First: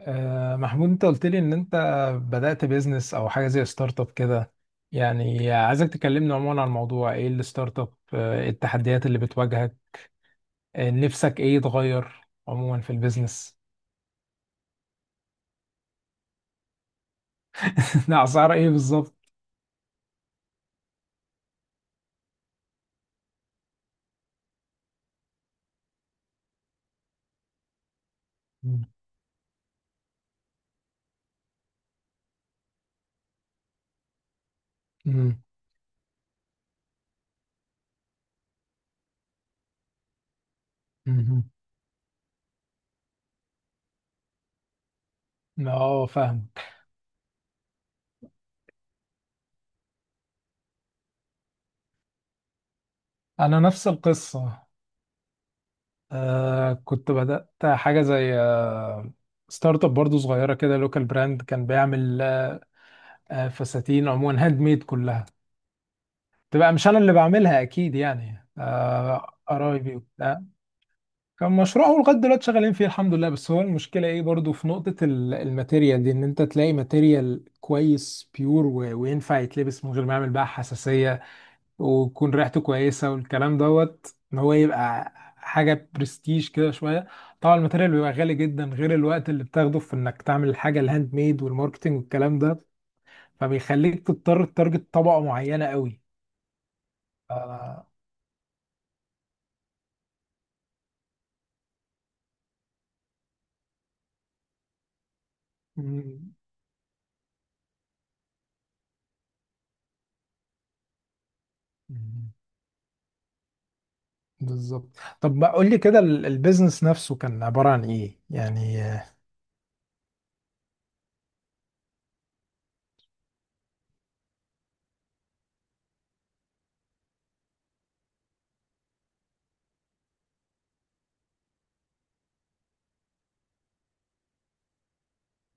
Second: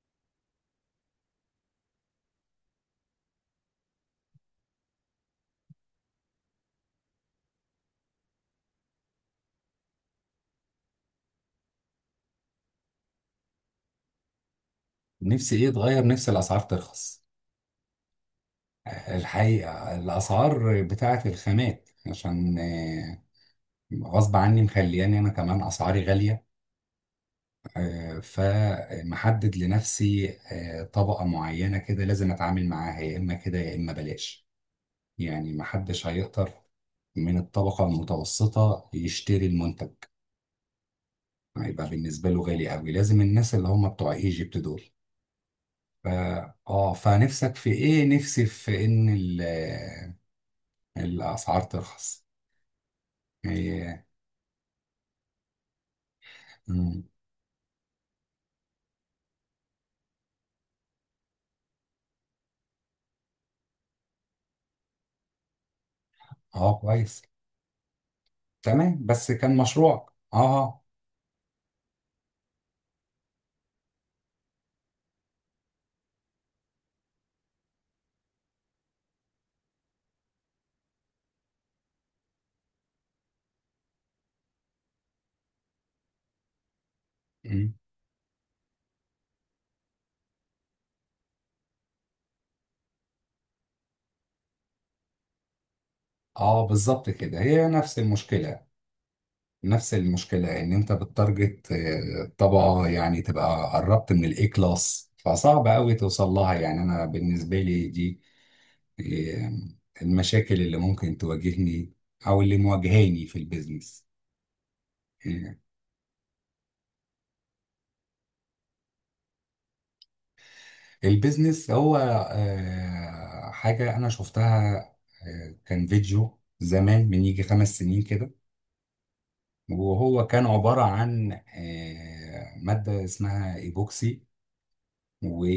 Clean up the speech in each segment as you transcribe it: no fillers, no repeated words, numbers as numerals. محمود، انت قلت لي ان انت بدأت بيزنس او حاجه زي ستارت اب كده. يعني عايزك تكلمني عموما عن الموضوع، ايه الستارت اب، إيه التحديات اللي بتواجهك، نفسك ايه يتغير عموما في البيزنس؟ نفسي ايه اتغير؟ نفسي الاسعار ترخص. اسعار ايه بالظبط؟ الحقيقه الاسعار بتاعه الخامات، عشان غصب عني مخلياني انا كمان اسعاري غاليه. مم. فمحدد لنفسي طبقه معينه كده، لازم اتعامل معاها يا اما كده يا اما بلاش. يعني محدش هيقدر من الطبقه المتوسطه يشتري المنتج، مم. هيبقى بالنسبه له غالي قوي، لازم الناس اللي هم بتوع ايجيبت دول. مم. اه، ف- فاهم. اه، فنفسك في ايه؟ نفسي في ان الأسعار ترخص. انا نفس إيه. القصه. مم. كنت بدأت حاجه زي ستارت اب برضو، صغيره كده، لوكال براند كان بيعمل فساتين، عموما هاند ميد كلها، تبقى اه، مش انا اللي كويس. بعملها اكيد يعني، تمام، بس كان قرايبي مشروع اه وبتاع. آه. كان مشروع هو لغايه دلوقتي شغالين فيه الحمد لله، بس هو المشكله ايه برضو في نقطه الماتيريال دي، ان انت تلاقي ماتيريال كويس بيور وينفع يتلبس من غير ما يعمل بقى حساسيه، ويكون ريحته كويسه والكلام دوت، ان هو يبقى حاجه برستيج كده شويه. طبعا مم. الماتيريال بيبقى غالي جدا، غير الوقت اللي بتاخده في انك تعمل الحاجه الهاند ميد والماركتنج والكلام ده، فبيخليك تضطر تتارجت طبقه معينه قوي. اه، بالظبط كده، هي آه، نفس المشكلة. إن أنت بتتارجت طبقة، يعني تبقى قربت من الإي كلاس، فصعب أوي توصل لها. يعني أنا بالنسبة لي دي آه، المشاكل اللي ممكن تواجهني مم. أو اللي مواجهاني في البيزنس. بالظبط. طب ما قول لي كده البيزنس نفسه كان عبارة عن ايه يعني؟ البيزنس هو حاجة أنا شفتها. كان فيديو زمان من يجي 5 سنين كده، وهو كان عبارة عن مادة اسمها إيبوكسي.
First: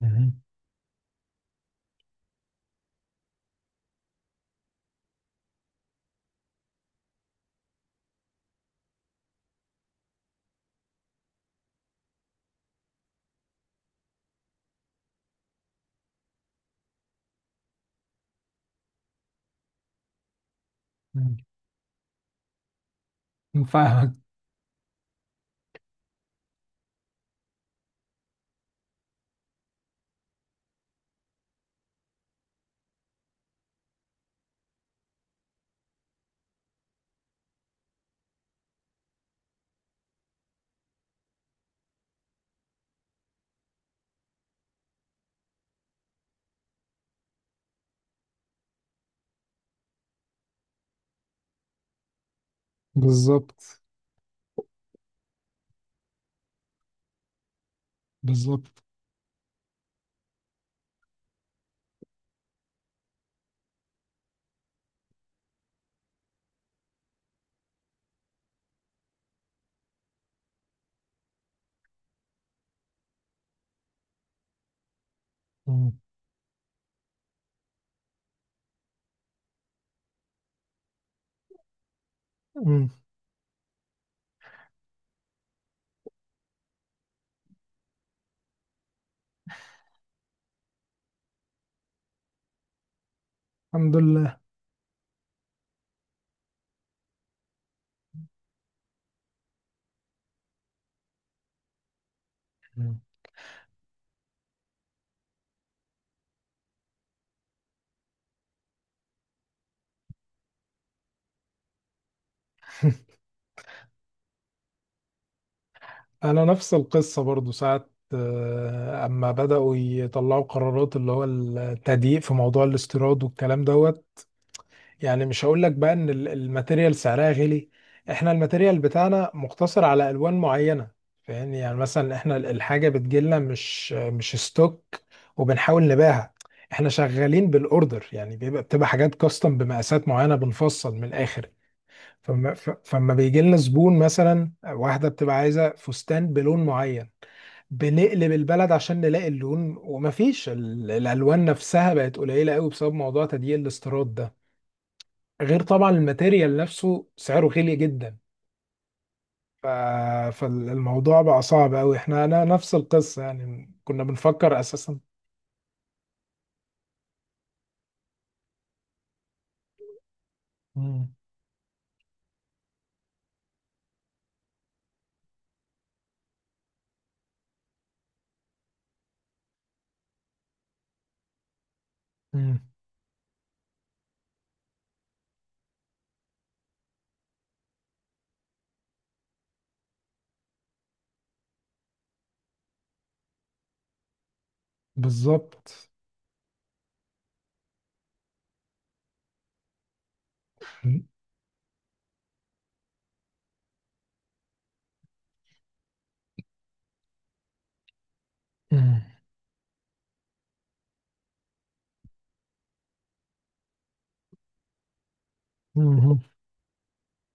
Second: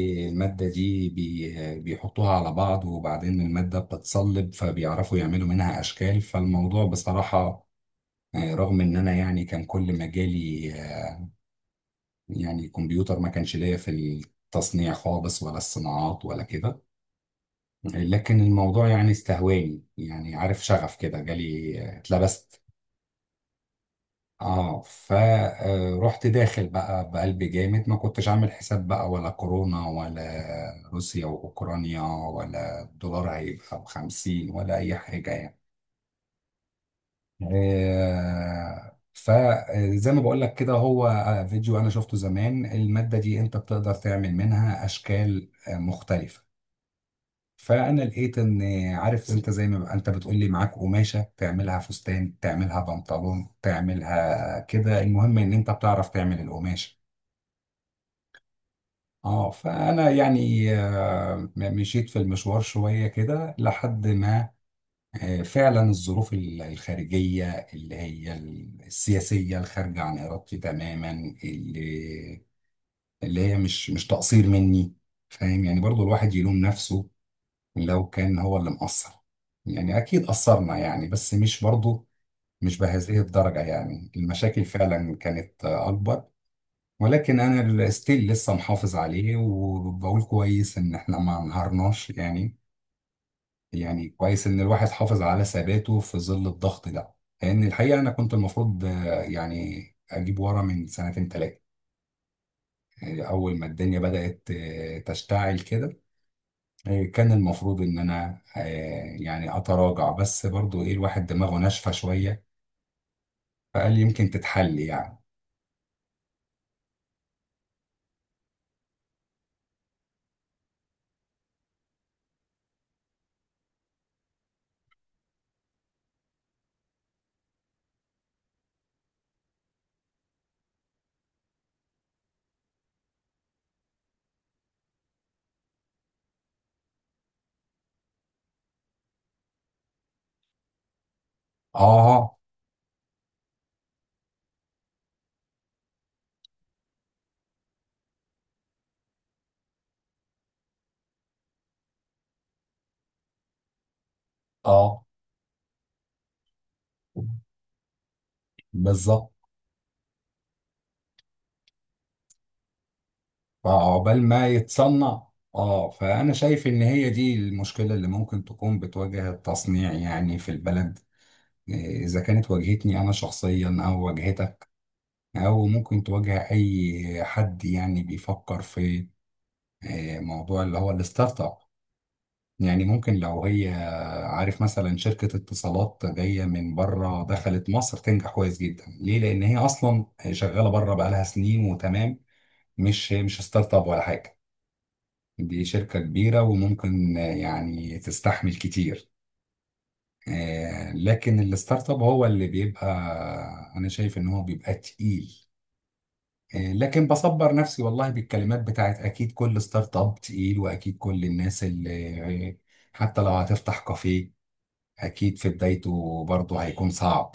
مهم. دي بيحطوها على بعض، وبعدين المادة بتتصلب، فبيعرفوا يعملوا منها أشكال. فالموضوع بصراحة، رغم إن أنا يعني كان كل مجالي يعني كمبيوتر، ما كانش ليا في التصنيع خالص ولا الصناعات ولا كده. لكن الموضوع يعني استهواني، يعني عارف، شغف كده جالي، اتلبست. مم. فاهمك. اه، فرحت داخل بقى بقلب جامد، ما كنتش عامل حساب بقى ولا كورونا، ولا روسيا واوكرانيا، ولا الدولار هيبقى بـ50، ولا اي حاجة يعني. فزي ما بقول لك كده، هو فيديو انا شفته زمان، المادة دي انت بتقدر تعمل منها اشكال مختلفة. فانا لقيت ان، عارف انت، زي ما بقى انت بتقول لي معاك قماشه تعملها فستان، تعملها بنطلون، بالظبط. تعملها كده، المهم ان انت بتعرف تعمل القماشه. بالظبط. اه، فانا يعني مشيت في المشوار شويه كده، لحد ما فعلا الظروف الخارجيه اللي هي السياسيه، الخارجه عن ارادتي تماما، اللي اللي هي مش تقصير مني. فاهم، يعني مم. برضو الواحد يلوم نفسه لو كان هو اللي مقصر. يعني أكيد قصرنا يعني، بس مش برضه مش مم. بهذه الدرجة. يعني المشاكل فعلا كانت أكبر. ولكن أنا ستيل لسه محافظ عليه، وبقول كويس إن إحنا ما انهارناش يعني الحمد يعني لله. كويس إن الواحد حافظ على ثباته في ظل الضغط ده. لأن الحقيقة أنا كنت المفروض، يعني أجيب ورا من سنتين تلاتة. مم. أول ما الدنيا بدأت تشتعل كده، إيه، كان المفروض ان انا يعني اتراجع، بس برضو ايه، الواحد دماغه ناشفه شويه فقال يمكن تتحل يعني. انا نفس القصة برضو، ساعة اما بدأوا يطلعوا قرارات، اللي هو التضييق في موضوع الاستيراد والكلام دوت. يعني مش هقول لك بقى ان الماتيريال سعرها غالي، احنا الماتيريال بتاعنا مقتصر على الوان معينه. فاهمني يعني، مثلا احنا الحاجه بتجيلنا مش ستوك وبنحاول نبيعها، احنا شغالين بالاوردر. يعني بتبقى حاجات كاستم بمقاسات معينه بنفصل من الاخر. اه فما بيجي لنا زبون، مثلا واحده بتبقى عايزه فستان بلون معين، بنقلب البلد عشان نلاقي اللون، ومفيش الالوان نفسها بقت قليله قوي بسبب موضوع تديين الاستيراد ده، اه، غير طبعا الماتيريال نفسه سعره غالي جدا. بالظبط. ف... فالموضوع بقى صعب قوي، انا نفس القصة يعني، كنا فعقبال ما بنفكر اساسا. يتصنع. اه، فانا شايف ان هي دي المشكله اللي ممكن تكون بتواجه التصنيع يعني في البلد. مم. إيه، اذا كانت واجهتني انا شخصيا او واجهتك، او ممكن تواجه اي حد يعني بيفكر في موضوع اللي هو الستارت اب. مم. يعني ممكن لو هي، عارف، مثلا شركة اتصالات جاية من بره، دخلت مصر تنجح كويس جدا ليه؟ لأن هي أصلا شغالة بره بقالها سنين وتمام، مش ستارت اب ولا حاجة. دي بالظبط. شركة كبيرة، وممكن يعني تستحمل كتير. مم. لكن الستارت اب هو اللي بيبقى، أنا شايف إن هو بيبقى تقيل. لكن بصبر نفسي والله بالكلمات بتاعت أكيد كل ستارت اب تقيل، وأكيد كل الناس اللي حتى لو هتفتح كافيه، أكيد في مم. بدايته برضه هيكون صعب.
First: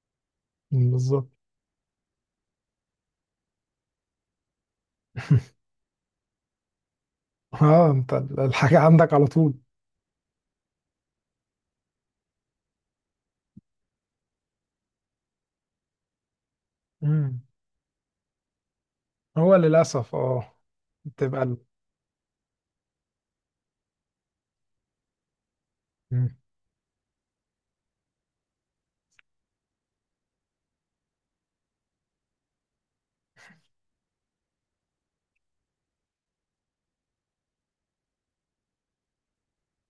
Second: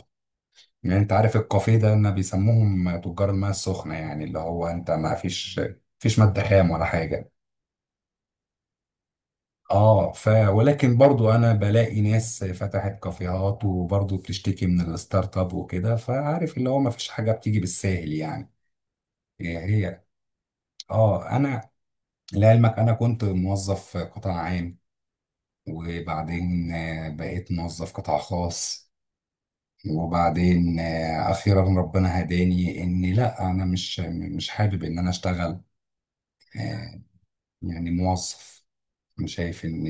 يعني انت بالظبط. عارف الكافيه ده ان بيسموهم تجار الماء السخنه، يعني اللي هو انت ما فيش فيش ماده خام ولا حاجه. اه، انت الحاجة عندك على طول. اه، ولكن برضو انا بلاقي ناس فتحت كافيهات وبرضو بتشتكي من الستارت اب وكده. فعارف اللي هو ما فيش حاجه مم. بتيجي بالساهل يعني. هو هي هي، للأسف اه. اه، بتبقى انا لعلمك انا كنت موظف قطاع عام، مم. وبعدين بقيت موظف قطاع خاص. وبعدين اخيرا ربنا هداني ان لا، انا مش حابب ان انا اشتغل يعني موظف. انا شايف ان،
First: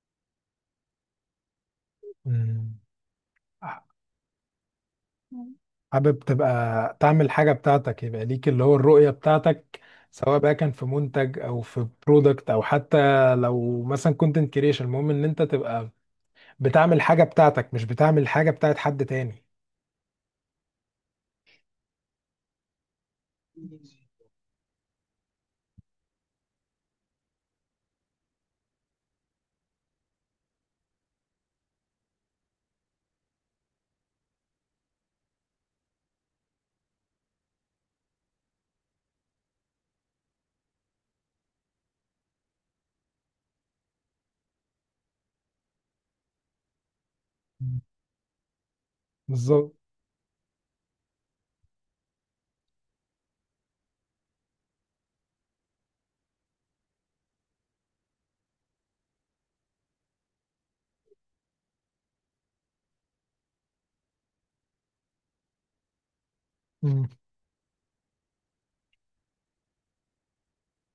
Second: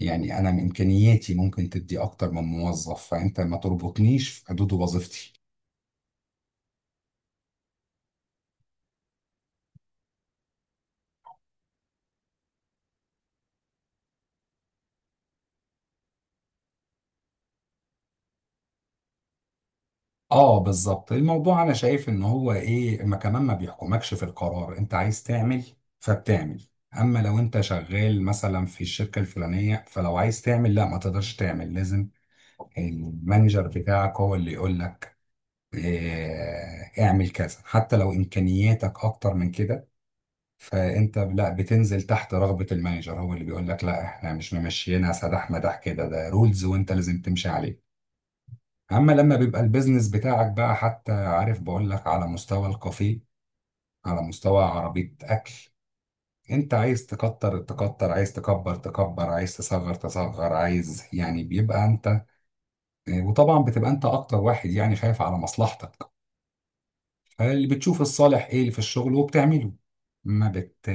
يعني انا من امكانياتي ممكن تدي اكتر من مم. موظف، فانت ما تربطنيش في حدود وظيفتي. مم. حابب تبقى تعمل حاجة بتاعتك، يبقى ليك اللي هو الرؤية بتاعتك، سواء بقى كان في منتج او في برودكت، او حتى لو مثلا كونتنت كريشن. المهم ان انت تبقى بتعمل حاجة بتاعتك، مش بتعمل حاجة بتاعت حد تاني. اه، بالظبط. الموضوع انا شايف ان هو ايه، ما كمان ما مم. بيحكمكش في القرار انت عايز تعمل فبتعمل. اما لو انت شغال مثلا في الشركه الفلانيه، فلو عايز تعمل، لا ما تقدرش تعمل، لازم المانجر بتاعك هو اللي يقول لك إيه، اعمل كذا حتى لو امكانياتك اكتر من كده. فانت لا بتنزل تحت رغبة المانجر، هو اللي بيقول لك لا احنا مش ممشيينها سداح مداح كده، ده رولز وانت لازم تمشي عليه. اما لما بيبقى بالظبط. البيزنس بتاعك بقى، حتى عارف بقول لك على مستوى الكافيه، على مستوى عربية اكل، انت عايز تكتر تكتر، عايز تكبر تكبر، عايز تصغر تصغر، عايز يعني بيبقى انت. وطبعا بتبقى انت اكتر واحد يعني خايف على مصلحتك، مم. فاللي بتشوف الصالح ايه اللي في الشغل وبتعمله. ما بت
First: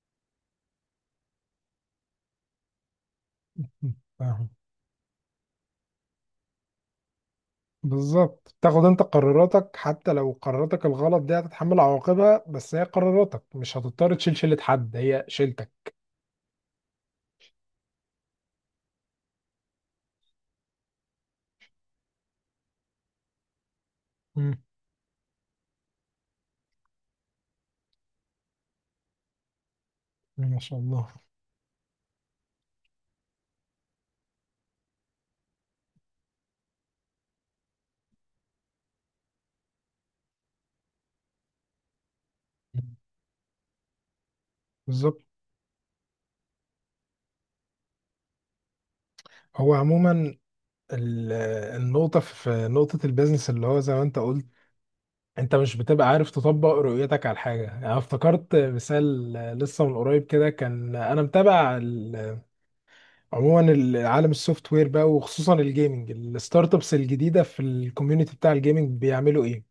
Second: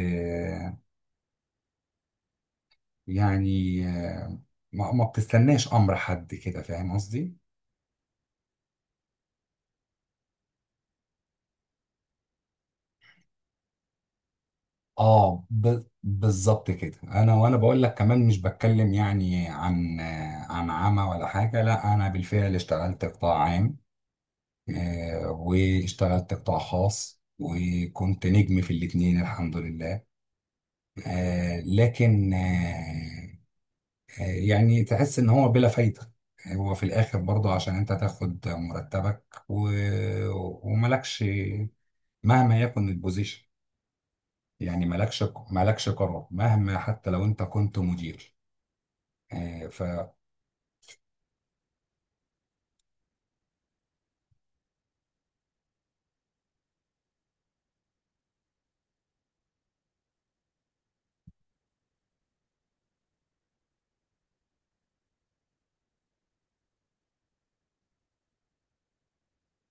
يعني، فاهم. ما بتستناش امر حد كده، فاهم قصدي. بالظبط، تاخد انت قراراتك، حتى لو قراراتك الغلط دي هتتحمل عواقبها، بس هي قراراتك، مش هتضطر تشيل شيلة حد، هي اه، شيلتك. بالظبط كده. انا بقول لك كمان، مش بتكلم يعني عن عن عمى ولا حاجه، لا انا بالفعل اشتغلت قطاع عام. مم. واشتغلت قطاع خاص، وكنت نجم في الاتنين الحمد لله. ما شاء الله. لكن يعني تحس ان هو بلا فايده. هو في الاخر برضه عشان انت تاخد مرتبك وملكش، مهما مم. يكن البوزيشن. يعني بالظبط. مالكش قرار، مهما حتى لو انت كنت مدير. آه، هو ف عموما ال- النقطة في نقطة البيزنس اللي هو زي ما انت قلت، انت مش بتبقى عارف تطبق رؤيتك على حاجة. يعني أنا افتكرت مثال لسه من قريب كده، كان انا متابع عموما عالم السوفت وير بقى، وخصوصا الجيمنج، الستارت ابس الجديدة في الكوميونتي بتاع الجيمنج بيعملوا ايه.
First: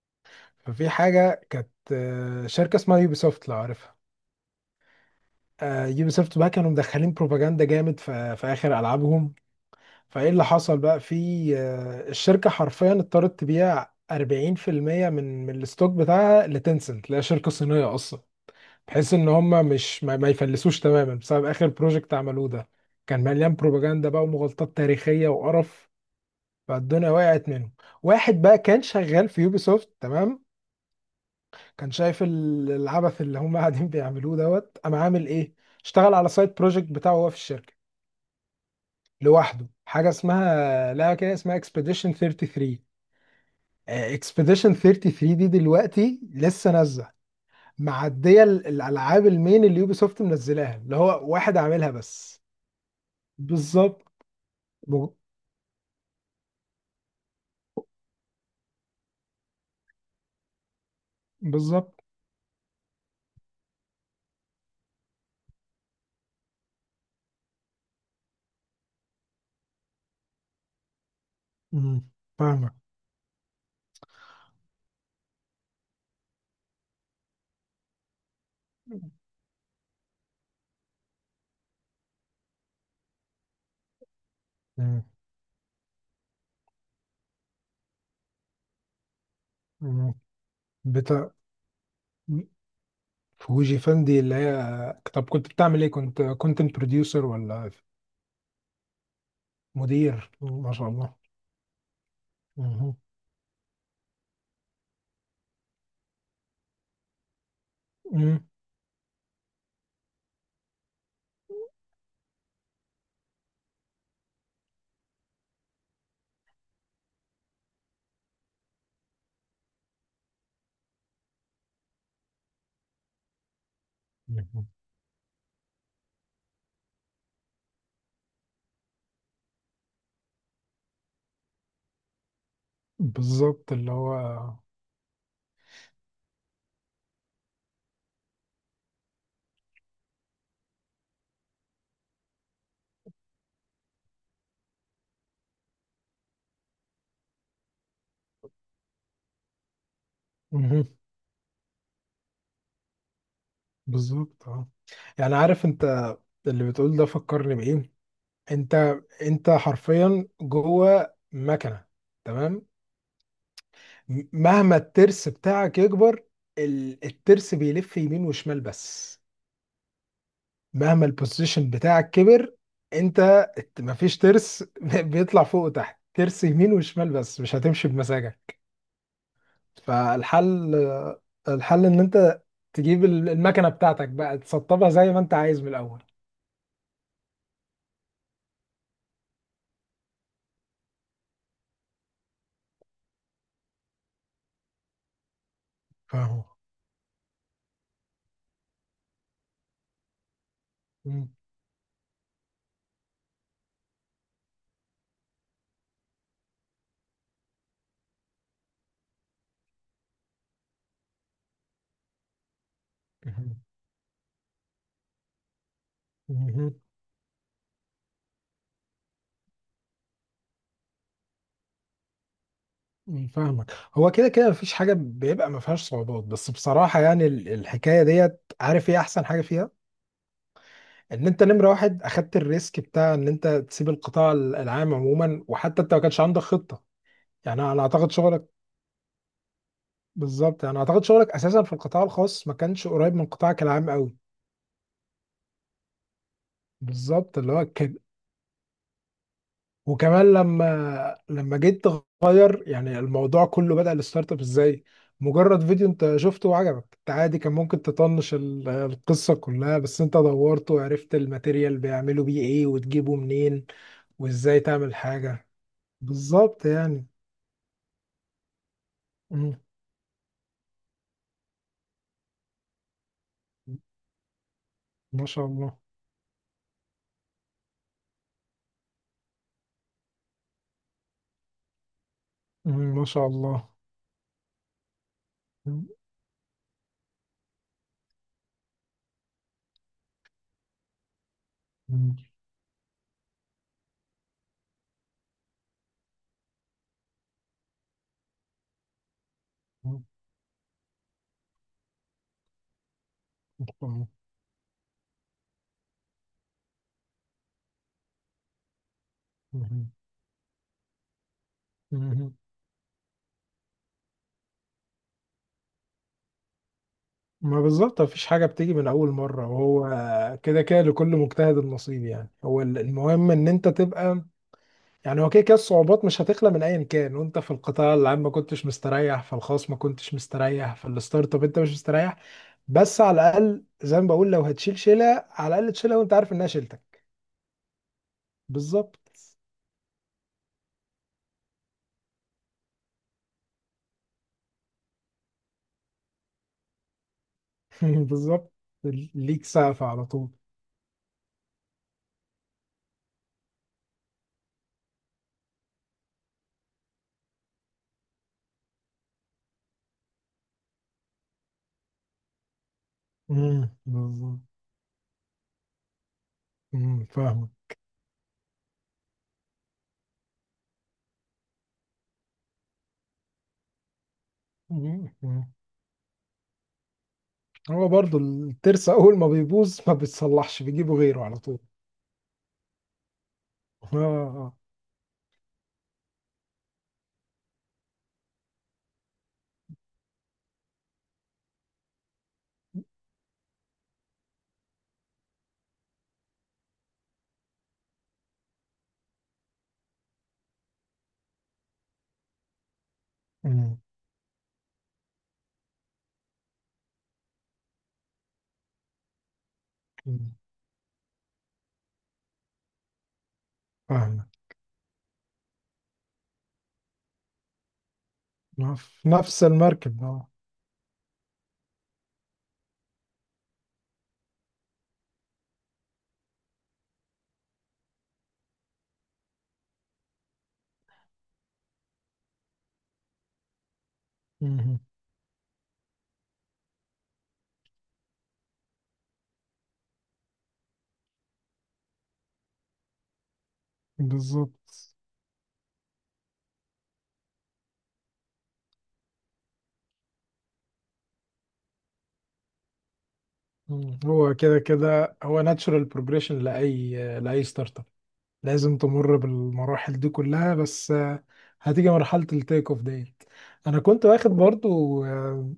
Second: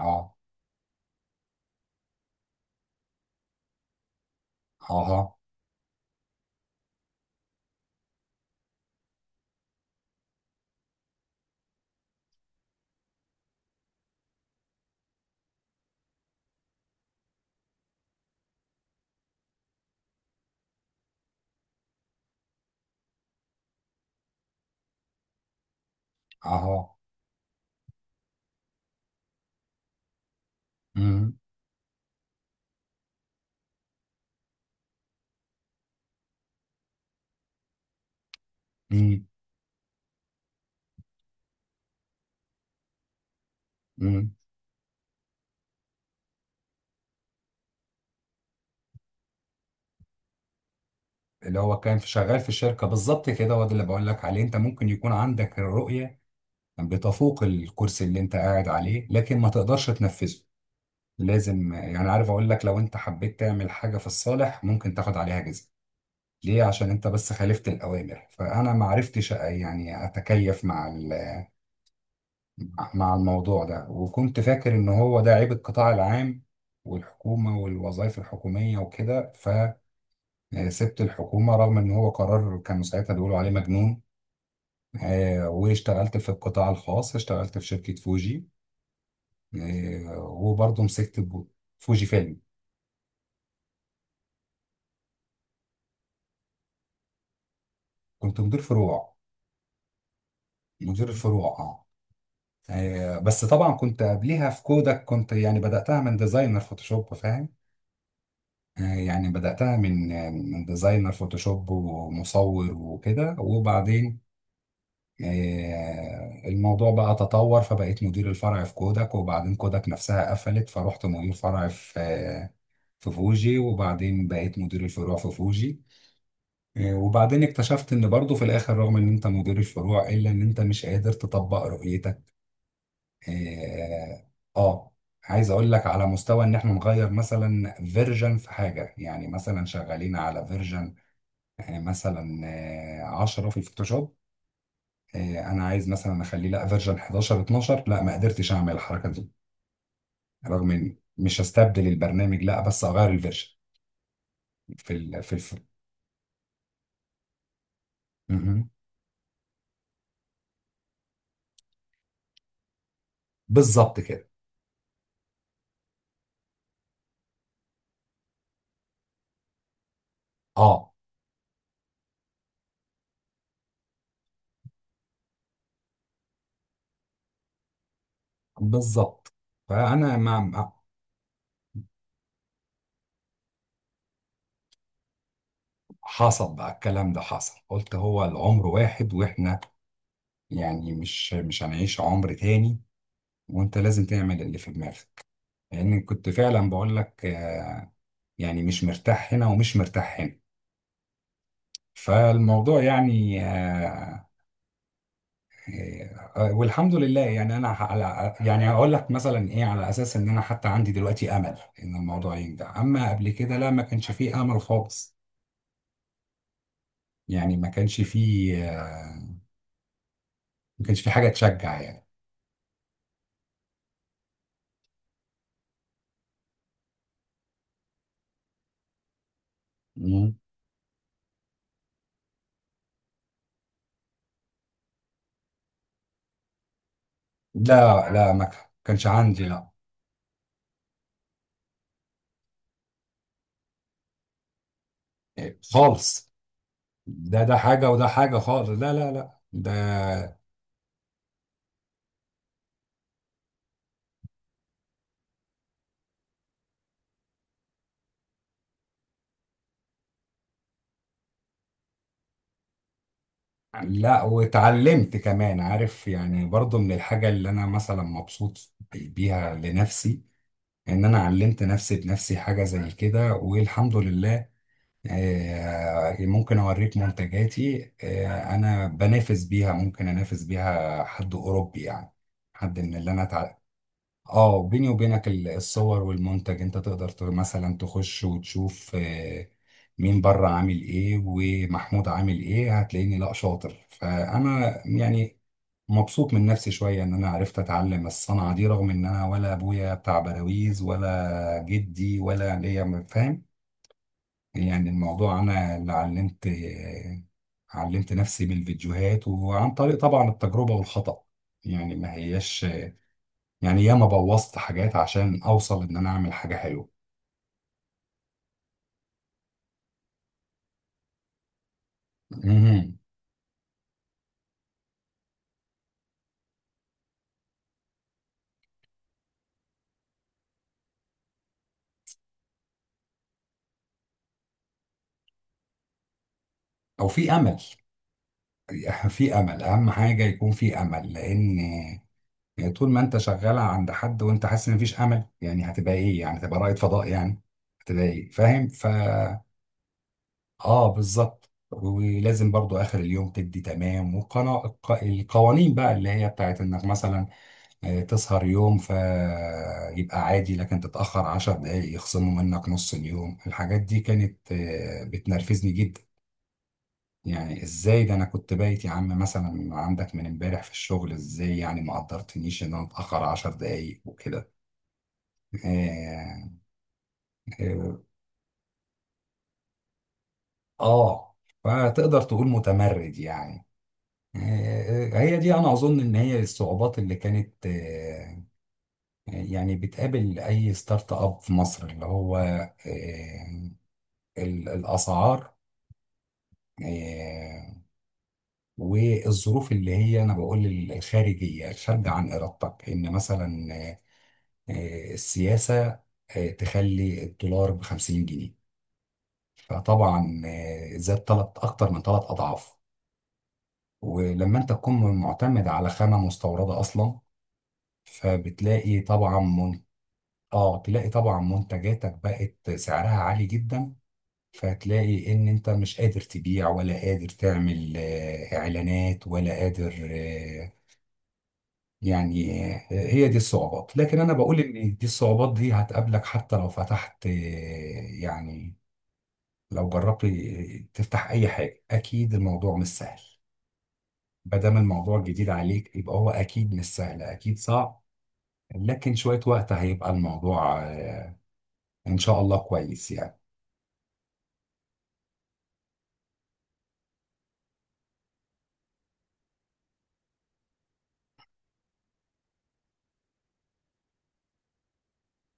اه ففي حاجة كانت شركة اسمها يوبي سوفت، لو عارفها. اه يوبي سوفت بقى كانوا مدخلين بروباجندا جامد في اخر العابهم. فايه اللي حصل بقى في، الشركه حرفيا اضطرت تبيع 40% من الستوك بتاعها لتنسنت اللي هي شركه صينيه اصلا، بحيث ان هم مش ما, ما يفلسوش تماما بسبب اخر بروجكت عملوه ده، كان مليان بروباجندا بقى ومغالطات تاريخيه وقرف. اه. فالدنيا وقعت منهم. واحد بقى كان شغال في يوبيسوفت تمام، مم. كان شايف العبث اللي هم قاعدين بيعملوه دوت، قام عامل ايه، اشتغل على سايد بروجكت بتاعه هو في الشركه مم. لوحده، حاجه اسمها، لا كده، اسمها اكسبيديشن 33. مم. اكسبediشن 33 دي دلوقتي لسه نازله، معديه الالعاب المين اللي يوبي سوفت منزلاها، اللي هو واحد اللي هو عاملها كان في شغال بس. في الشركه، بالظبط كده، هو ده اللي بالظبط. بقول لك عليه. انت ممكن ب- يكون عندك الرؤيه بتفوق الكرسي اللي انت قاعد عليه، لكن ما تقدرش تنفذه. لازم يعني، بالظبط. عارف، اقول لك لو انت حبيت تعمل حاجه في الصالح ممكن تاخد عليها جزء. ليه؟ عشان انت بس خالفت الاوامر. فانا ما عرفتش يعني اتكيف مع مم. فاهمك. مع الموضوع ده، وكنت فاكر ان هو ده عيب القطاع العام والحكومة والوظائف الحكومية وكده. فسبت الحكومة، رغم ان هو قرار كانوا ساعتها بيقولوا عليه مجنون. مم. واشتغلت في القطاع الخاص، اشتغلت في شركة فوجي. مم. وبرضه مسكت بتاع. فوجي فيلم. فوجي فان دي اللي هي، طب كنت بتعمل ايه؟ كنت كونتنت بروديوسر ولا؟ كنت مدير فروع. مدير، ما شاء مدير الله. الفروع، اه. مم. بس طبعا كنت قبليها في كودك، كنت يعني بدأتها من ديزاينر فوتوشوب، فاهم. مم. يعني بدأتها من ديزاينر فوتوشوب ومصور وكده، وبعدين الموضوع بقى تطور، فبقيت مدير الفرع في كوداك. وبعدين كوداك نفسها قفلت، فروحت مدير فرع في فوجي، وبعدين بقيت مم. مدير الفروع في فوجي. وبعدين اكتشفت ان برضه في الاخر، رغم ان انت مدير الفروع، الا ان انت مش قادر تطبق رؤيتك. بالظبط، اللي هو. اه آه. عايز اقول لك على مستوى ان احنا نغير مثلا فيرجن في حاجه، يعني مثلا شغالين على فيرجن مثلا 10 في الفوتوشوب. انا عايز مثلا اخليه، لا فيرجن 11، 12، لا ما قدرتش اعمل الحركه دي، رغم مم. ان مش هستبدل البرنامج لا، بس اغير الفيرجن بالظبط اه. في ال في يعني الف... عارف انت، اللي بتقول ده فكرني بايه، مهم. انت حرفيا جوه مكنه. تمام. بالظبط كده. مهما الترس بتاعك يكبر، الترس بيلف يمين وشمال بس. اه، مهما البوزيشن بتاعك كبر، انت مفيش ترس بيطلع فوق وتحت، ترس يمين وشمال بس، مش هتمشي بمزاجك. بالظبط. فانا مع. فالحل ان انت تجيب المكنه بتاعتك بقى، تسطبها زي ما انت عايز من الاول. حصل بقى الكلام ده، حصل، قلت هو العمر واحد، واحنا يعني مش هنعيش عمر تاني، وانت لازم تعمل اللي في دماغك. لان كنت فاهمه. فعلا بقول لك، يعني مش مرتاح هنا ومش مرتاح هنا. مم. فالموضوع يعني والحمد لله. يعني انا على، يعني هقول لك مثلا ايه، على اساس ان انا حتى عندي دلوقتي امل ان الموضوع ينجح. اما قبل كده مهم. لا، ما كانش فيه امل خالص. مهم. يعني ما كانش فيه حاجه تشجع يعني. مم. فاهمك. هو كده كده مفيش حاجة بيبقى ما فيهاش صعوبات، بس بصراحة يعني الحكاية ديت، عارف ايه أحسن حاجة فيها؟ مم. إن أنت نمرة واحد أخدت الريسك بتاع إن أنت تسيب القطاع العام عموما، وحتى أنت ما كانش عندك خطة. يعني أنا لا، أعتقد لا، شغلك، ما كانش عندي، لا. بالظبط، يعني أعتقد شغلك أساسا في القطاع الخاص ما كانش قريب من قطاعك العام قوي. إيه، خالص. بالظبط، ده اللي ده هو حاجه كان. وده حاجه خالص. لا، لا، لا، ده. وكمان لما جيت تغير يعني، الموضوع كله بدأ الستارت اب ازاي، مجرد فيديو انت شفته وعجبك انت، عادي كان ممكن تطنش القصة كلها، بس انت دورت وعرفت الماتيريال بيعملوا بيه ايه وتجيبه منين، لا، وازاي تعمل واتعلمت حاجة. كمان، عارف، يعني بالظبط برضو من يعني. الحاجه اللي انا مثلا مبسوط بيها مم. لنفسي، ان انا علمت نفسي بنفسي حاجه زي كده والحمد لله. ما شاء الله. ممكن اوريك منتجاتي، انا بنافس بيها، ممكن انافس بيها حد اوروبي يعني، حد مم. من ما اللي انا شاء تع... الله. اه، بيني وبينك، مم. الصور والمنتج انت تقدر، مثلا تخش وتشوف، مين بره عامل ايه ومحمود مم. عامل ايه، هتلاقيني لا شاطر. فانا يعني مبسوط من نفسي شوية إن أنا عرفت أتعلم الصنعة دي، رغم إن أنا ولا أبويا بتاع بلاويز ولا جدي ولا ليا، فاهم. مم. يعني الموضوع أنا اللي علمت نفسي بالفيديوهات، وعن طريق طبعا التجربة والخطأ. يعني ما مم. هياش، يعني ياما بوظت حاجات عشان أوصل إن أنا أعمل حاجة حلوة. ما بالظبط، مفيش حاجة بتيجي من أول مرة، وهو كده كده لكل مجتهد النصيب. يعني هو مهم. المهم إن أنت تبقى. يعني هو كده كده الصعوبات مش هتخلى من أيا كان، وأنت في القطاع العام ما كنتش مستريح، في الخاص ما كنتش مستريح، في الستارت اب أنت مش مستريح، بس على الأقل زي ما بقول، لو هتشيل شيلة على الأقل تشيلها وأنت عارف إنها شيلتك. أو في أمل. بالظبط. في أمل، أهم حاجة يكون في أمل، لأن يعني طول ما انت شغال عند حد وانت حاسس ان مفيش امل، يعني هتبقى ايه يعني، هتبقى رائد فضاء يعني، هتبقى ايه، بالظبط. فاهم. ليك سقف على طول. اه، بالظبط. ولازم برضو اخر اليوم تدي تمام، والقوانين بقى اللي هي بتاعت انك مثلا تسهر يوم فيبقى عادي، لكن تتأخر 10 دقايق يخصموا منك نص اليوم. الحاجات دي بالظبط. كانت بتنرفزني جدا. يعني فاهمك. ازاي ده، انا كنت بايت يا عم مثلا عندك من امبارح في الشغل، ازاي يعني ما قدرتنيش ان انا اتأخر 10 دقايق وكده. اه. هو آه، برضو الترس اول ما بيبوظ ما بيتصلحش بيجيبوا غيره آه. على طول. فتقدر تقول متمرد يعني. اه. آه. هي دي، انا اظن ان هي الصعوبات اللي كانت، يعني بتقابل اي ستارت اب في مصر، اللي هو آه، الاسعار، آه، والظروف اللي هي انا بقول الخارجيه، الخارجه عن ارادتك، ان مثلا مم. السياسه تخلي الدولار ب 50 جنيه، مم. فطبعا زاد ثلاث، اكتر من ثلاث اضعاف. فاهمك. ولما انت تكون معتمد على خامة مستوردة اصلا، ما فبتلاقي في طبعا نفس من... المركب اه. اه، تلاقي طبعا منتجاتك بقت سعرها عالي جدا، فتلاقي ان انت مش قادر تبيع، ولا قادر تعمل اعلانات، ولا قادر يعني هي دي الصعوبات. لكن انا بقول مهم. ان دي الصعوبات دي هتقابلك حتى لو فتحت، يعني لو جربت تفتح اي حاجة، اكيد الموضوع مش سهل. ما دام بالظبط. الموضوع جديد عليك، يبقى هو اكيد مش سهل، اكيد صعب. لكن شوية وقت هيبقى الموضوع إن شاء الله كويس يعني. مم. هو كده كده هو ناتشورال بروجريشن لاي ستارت اب، لازم تمر بالمراحل دي كلها، بس هتيجي مرحله التيك اوف ديت. انا كنت واخد برضو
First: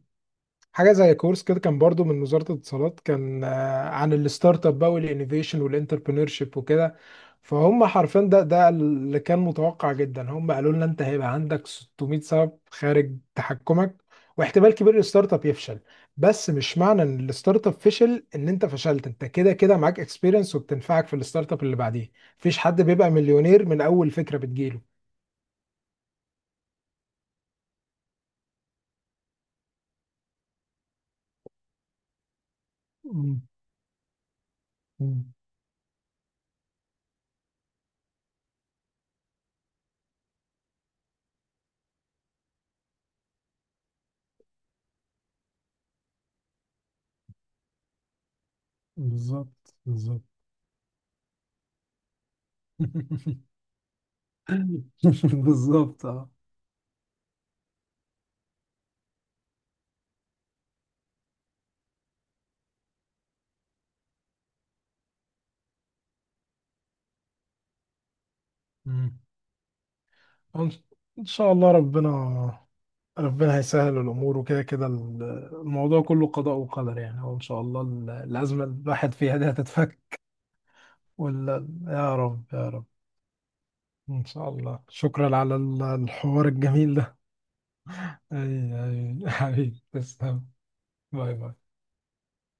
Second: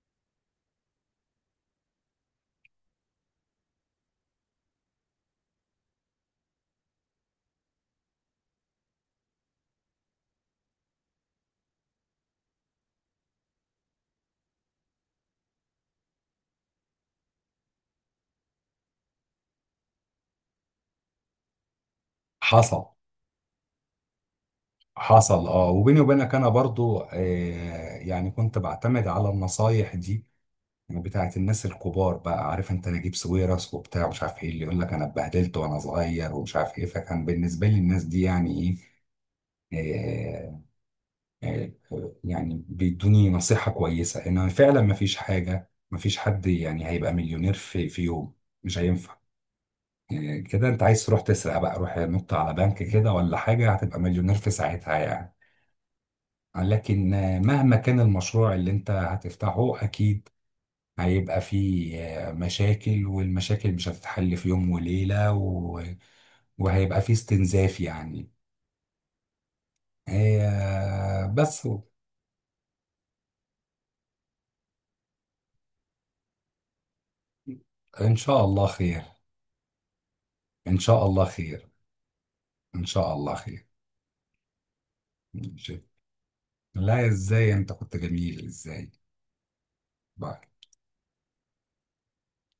حاجه زي كورس كده، كان برضو من وزاره الاتصالات، كان عن الستارت اب بقى والانوفيشن والانتربرينور شيب وكده. فهم حرفيا ده اللي كان متوقع جدا، هم قالوا لنا انت هيبقى عندك 600 سبب خارج تحكمك، واحتمال كبير الستارت اب يفشل. بس مش معنى ان الستارت اب فشل ان انت فشلت، انت كده كده معاك اكسبيرينس وبتنفعك في الستارت اب اللي بعديه، مفيش حد حصل بيبقى مليونير من اول فكره بتجيله. حصل اه، وبيني وبينك أنا برضو، يعني كنت بعتمد على النصايح دي بتاعت الناس الكبار بقى، عارف انت، نجيب مم. ساويرس وبتاع مش عارف ايه، اللي يقول لك انا مم. اتبهدلت وانا صغير ومش عارف ايه. فكان بالنسبه لي الناس دي يعني ايه، آه، يعني بيدوني نصيحه كويسه ان فعلا ما فيش حاجه، ما فيش حد يعني هيبقى مليونير في يوم، مش هينفع. بالظبط. بالظبط. إيه كده، انت عايز تروح تسرق بقى؟ روح نط على بنك كده ولا حاجة، هتبقى مليونير في ساعتها يعني. بالظبط لكن مهما كان المشروع اللي انت هتفتحه، اكيد هيبقى فيه مشاكل، والمشاكل مش هتتحل في يوم وليلة وهيبقى فيه استنزاف يعني. اه. إن إن شاء بس، الله ربنا هيسهل الأمور، وكده كده الموضوع كله قضاء وقدر، يعني هو إن شاء الله ان شاء الأزمة الله اللي خير. الواحد فيها دي هتتفك. ان شاء الله ولا خير. يا رب، يا ان رب. شاء الله خير. إن شاء الله. شكرا على الحوار الجميل لا، ده. ازاي، انت كنت جميل، أي. ازاي. أي حبيبي باي. تسلم. باي باي.